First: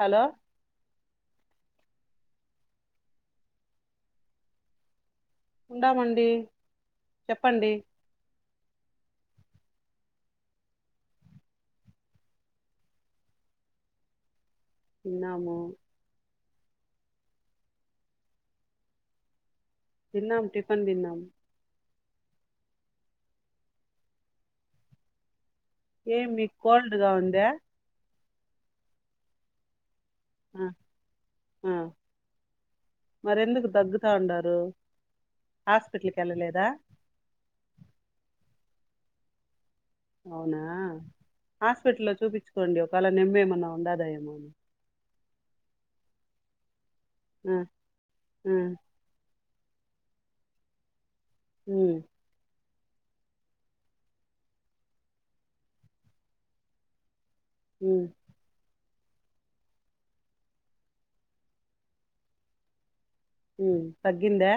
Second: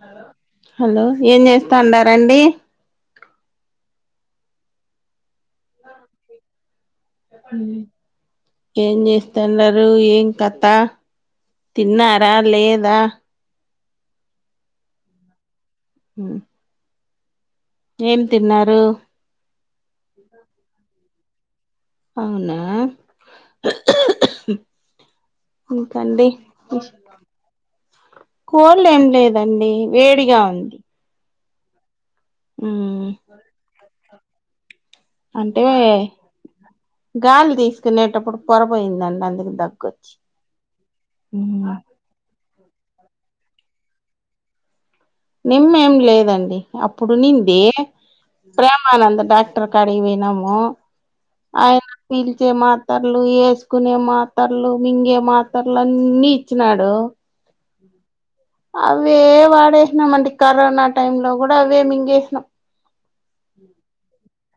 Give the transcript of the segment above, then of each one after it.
Hello hello ఏం చేస్తాండార్ రండి ఉండామండి ఉ చెప్పండి ఏం చేస్తన్నరు రు ఏం కథ తిన్నారా లేదా తిన్నాము ఉ ఏం తిన్నారు తిన్నాం టిఫిన్ తిన్నాం అవునా ఏం ఇంకండి మీకు కోల్డ్ గా ఉందా కోల్డ్ ఏం లేదండి వేడిగా ఆ ఉంది ఆ ఉమ్ మరెందుకు దగ్గు తా ఉండరు అంటే గాలి తీసుకునేటప్పుడు పొరపోయిందండి అందుకే దగ్ అవునా హాస్పిటల్ లో చూపిచ్చు కోండి ఒకవేలా నిమ్మేమన్న ఉండదాయేమొఅని నేమ్మేం లేదండి అప్పుడు ఆ ఉన్నింది ఆ ప్రేమానంద్ డాక్టర్ ట్ర కాడకి పోయ్ నాము ఆయన ఉమ్ పిల్ చే మత్ మాతర్లు యేసుకునే మాతర్లు మింగే మాతర్లు అన్ని ఇచ్చినాడు ఉమ్ అవే వాడేసినం అండి కరోనా టైమ్ లో కూడా అవే మింగేసినాం హ తగ్గిందా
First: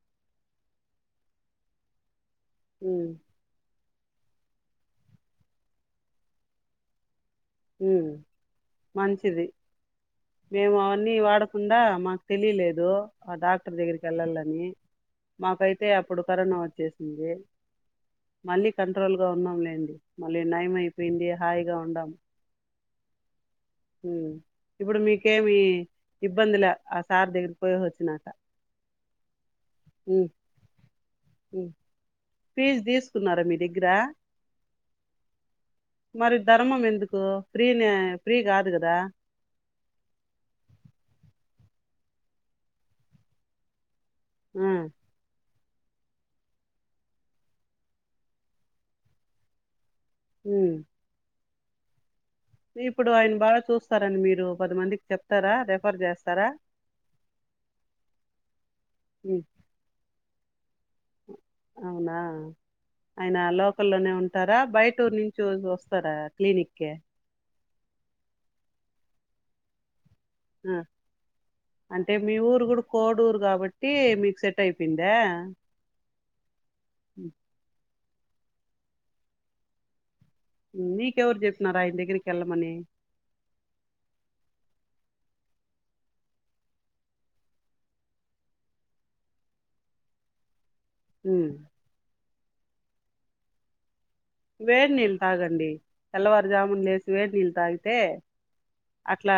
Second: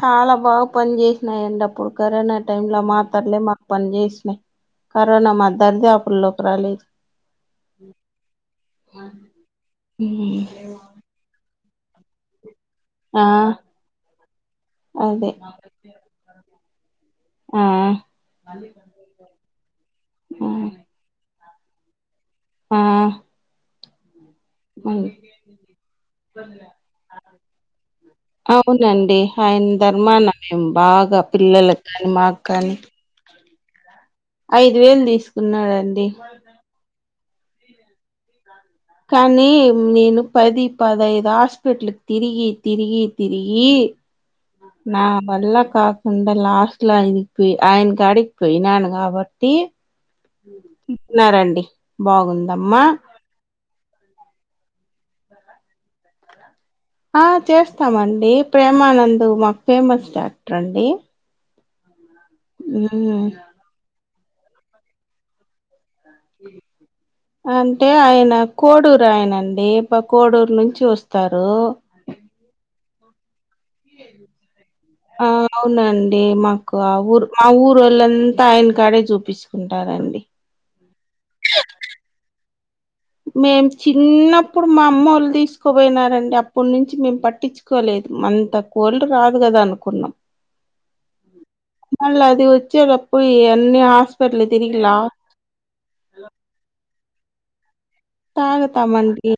చాలా బాగా పని చేసినాయండి అప్పుడు కరోనా టైం లో ఉమ్ మాతర్లే మా పన్ చేస్నాయ్ కరోనా మా దర్దపులొక్కి రాలేదు మంచిది మేము అవన్నీ వాడత ఉందా మాకు తెలిలేదు ఆ డాక్టర్ దగ్గరికి వెళ్ళాలని అదే మాకైతే అప్పుడు కరోనా వచ్చ ఆ మళ్ళీ కంట్రోల్ గా ఉన్నాంలేండి. మళ్ళీ న్యం ఆ అయిపోయింది. హాయిగా ఉంటం ఆ హు ఇప్పుడు మీకేమి ఇబ్బందుల ఆ సార్ దగ్గరికి పోయేసి వచ్చినాక అవునండి ఆయన ధర్మాన ఉమ్ బాగా పిల్లలలకు కానీ మాకు కానీ దగ్గద ఐదు వేలు తీసుకున్నాడండి. ఫ్రీ న ఫ్రీ కాదు కదా కానీ నేను పది పదహైదు ఆస్ ట్లకు తిరిగి తిరిగి తిరిగి ఆ నా వళ్ళ కాకుండా లాస్ట్ లో ఆయనకి పోయి ఆయన కాడికి పోయినాను కాబట్టి ఉ ఉమ్ తిట్టినారండి. బాగుంద్ ఇప్పుడు ఆయన బాగా చూస్తారండి మీరు మీరు పది మందికి చెప్తారా రెఫర్ చేస్తారా ఆ చేస్తామండి. ప్రేమానంద్ ఉమ్ మాకు ఫేమస్ స్టార్ రండి అవునా మ్మ్ ఆయన లోకల్లోనే ఉన్ తారా బయటూర్ నుంచి వస్ అంటే ఆయన కోడూరు ఆయన డీ ప కోడూరు ఆ నుంచి వస్తారు అంటే మీ ఊరు కూడా కోడూరు కాబట్టి మీకు సెట్ అయిపోయిందా ఆ అవునండి. మాకు ఆ ఊరు మా ఊరు వాళ్ళ అన్ అంతా ఆయన కాడే చూపించుకుంటారండి నీకెవరు చెప్పినారు ఆయన దగ్గరికి వెళ్ళ మనీ మేం చిన్నప్పుడు మా అమ్మ వాళ్ళు తీసుకుపోయినారండి. అప్పడు నుంచి మేము పట్టించుకోలేదు. అంత కోల్డ్ రాదు కదా అనుకున్నాం. హూ మ్ మళ్ళ అది వచ్చేటప్పుడు ఇ అన్ని హస్ వేడినీలు తాగండి తెల్లవారు జాము లేసి వేడి నీళ్లు తాగి తాగుతామండి.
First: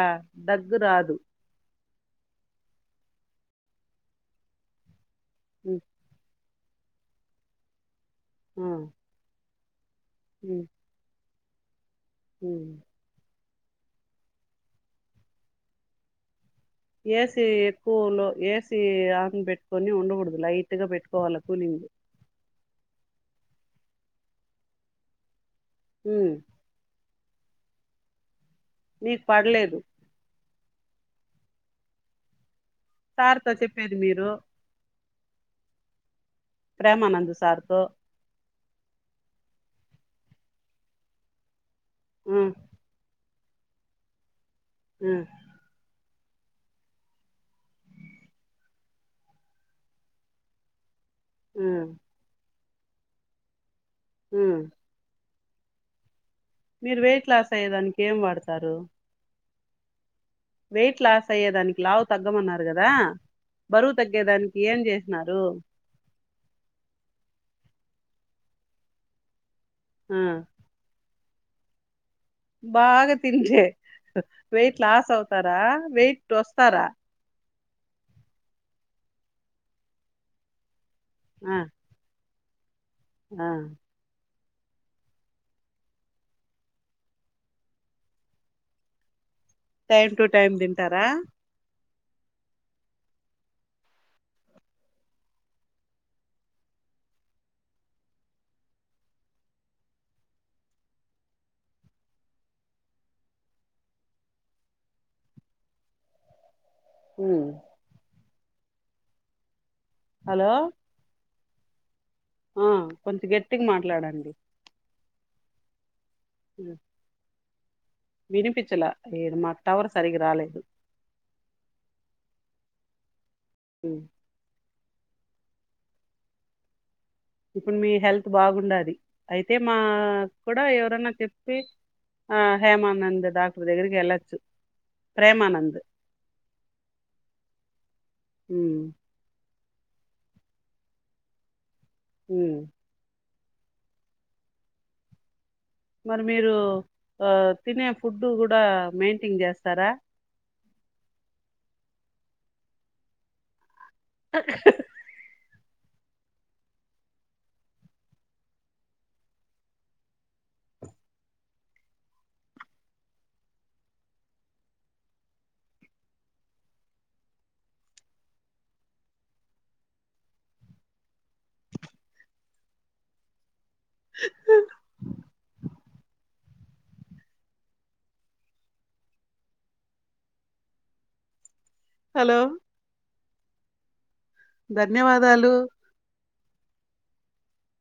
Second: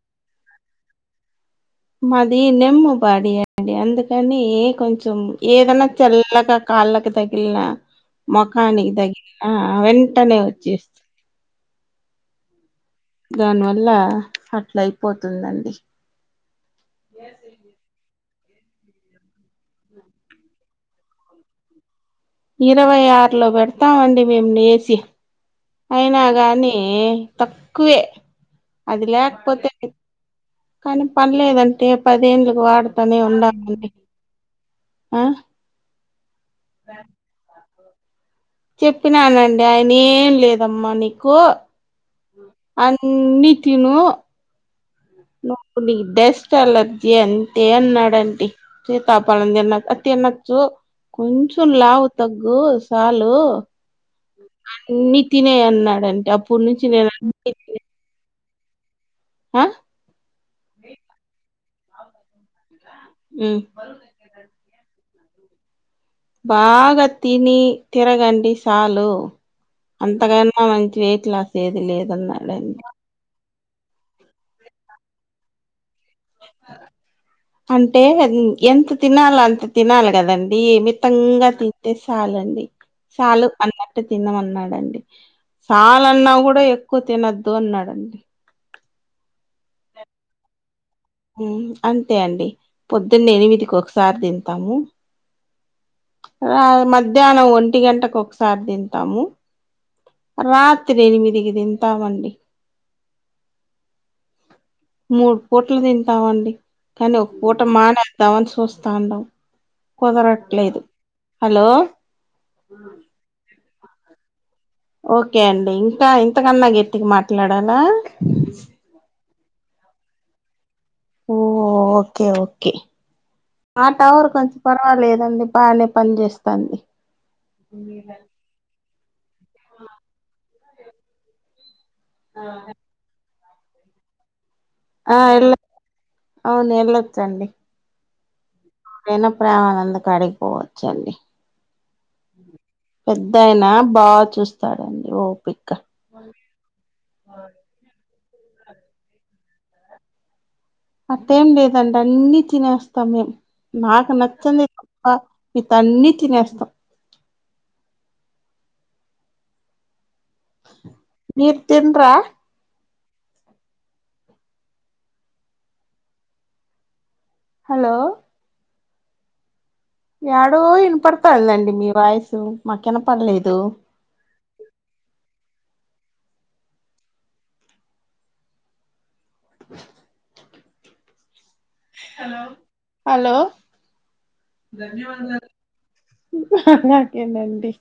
దగ్గురాదు. మాది నిమ్ము బాడీ అండి అందుకని కొం చెం ఉమ్, ఏదన్నా చల్లగా, కాళ్ళకి తగిలిన ఆ, ముఖానికి తగిలి ఆ అ వెం టానే ఉమ్, వచెస్ట్ ఉమ్ దానివల్ల అట్లా అయిపోతుందండి. ఏసి ఎక్కువలో ఏసి ఆన్ పెట్టుకొని ఉండకూడదు. లైట్ గా పెట్టుకోవాల కూలింగ్ ఇరవై ఆరులో పెడతామండి. మేము ఏసి అయినా ఉమ్, గాని తక్కువే అది నీకు లేకపోతే పడలేదు కానీ పడలేదంటే పదేళ్ళు. వాడుతనే సార్తో ఉండమండి. చెప్పేది మీరు ఆ ప్రేమానందు సార్తో. చెప్పినానండి ఆయన ఏం లేదమ్మా నీకు ఉమ్, అన్ని తిను ఉమ్, నూక బియ్యం. స్ట్ ఎలర్జీ అంతే అన్నాడడి సీతాపాలం తిన్నచ్చ అ తినొచ్చు. కొంచెం ఉమ్, లావు తగ్గు సార్లు ఉం తినే అన్నాడంటే అ మీరు వెయిట్ లాస్ అయ్యే దానికి ఏం వాడ తరు. ఆ వెయిట్ లాస్ అయ్యేదానికి లావు తగ్గమన్నారు. కదా ఉమ్ బరువు తగ్గేదానికి ఏం చేస్త న్నారు. బాగా తిని తిరగండి సాలు. ఆ అంతకైనా మంచి వే లాదు లేదు బాగా తింటే వయిట్ లాస్ అవుతారా వెయిట్ టస్తారా అంటే ఎంత తినాలి అంత తినాలి కదండి త్తంగా ఆ తింటే సాలండి చాలు ఆ అన్నట్టు తిన్నామ న్నాడండి సాలన్నా కూడా ఎక్కువ తినద్దు అన్నాడండి టైమ్ టూ టైమ్ ద ఇంటారా హ్మ్. అంతే అండి పొద్దున్న ఎనిమిదికి ఒకసారి తింటాము రా మధ్యాహ్నం ఒంటి గంటకు ఒకసారి తింటాము రాత్రి ఎనిమిదికి తింటాముండి మూడు పూట్లు తింటావండి కానీ ఒక ఉమ్ పూట మాన ధవన్స్వస్స్తాండం హలో కుదరట్లేదు హలో ఆ కొంచెం గెట్ ఇటికి మాట్లాడండి ఓకే అండి ఇంతకా కన్నా గ ఎట్టికి మాట్ లడన్ వినిపించలే ఏం మాట టవర్ సరిగ రాాలేదు ఓ ఓకే ఓకే ఉమ్, ఆటవార్ ఉ కొంచ పర్వాలేదండి బాగానే పని చేేస్తాంది ఇప్పుడు మీ హెల్త్ బాగుండది అయితే మా కూడాడ ఎవరన్నా చెప్పి ఆ హేమానంద దా ఇప్పుడు దగ్గరికి వెళ్ళొచ్చు ఆ వెళ ప్రేమానంద్ అవును వెళ్ళొచ్చండి హ ఎప్పుడైనా ప్రేమానంద క అడిగిపోవచ్చు అండి హ యినా బాగా చూస్తాడండి ఓ పిక్ మరి మీరు ఆ తినే ఫుడ్ కూడా మెయింటైన్ చేస్తారా అట్టేం లేదండి అన్నిీ తినేస్తాం మేం నాకు నచ్చంది తప్ప ఇ త అన్నిీ తినేస్తాం నిర్ తిినరా హలో ఏడో వినపడతదండి మీ వాయసు మాకుెన పడలేదు ఆ హలో హలోలో హలో ధన్యవాదాలు అకేనండి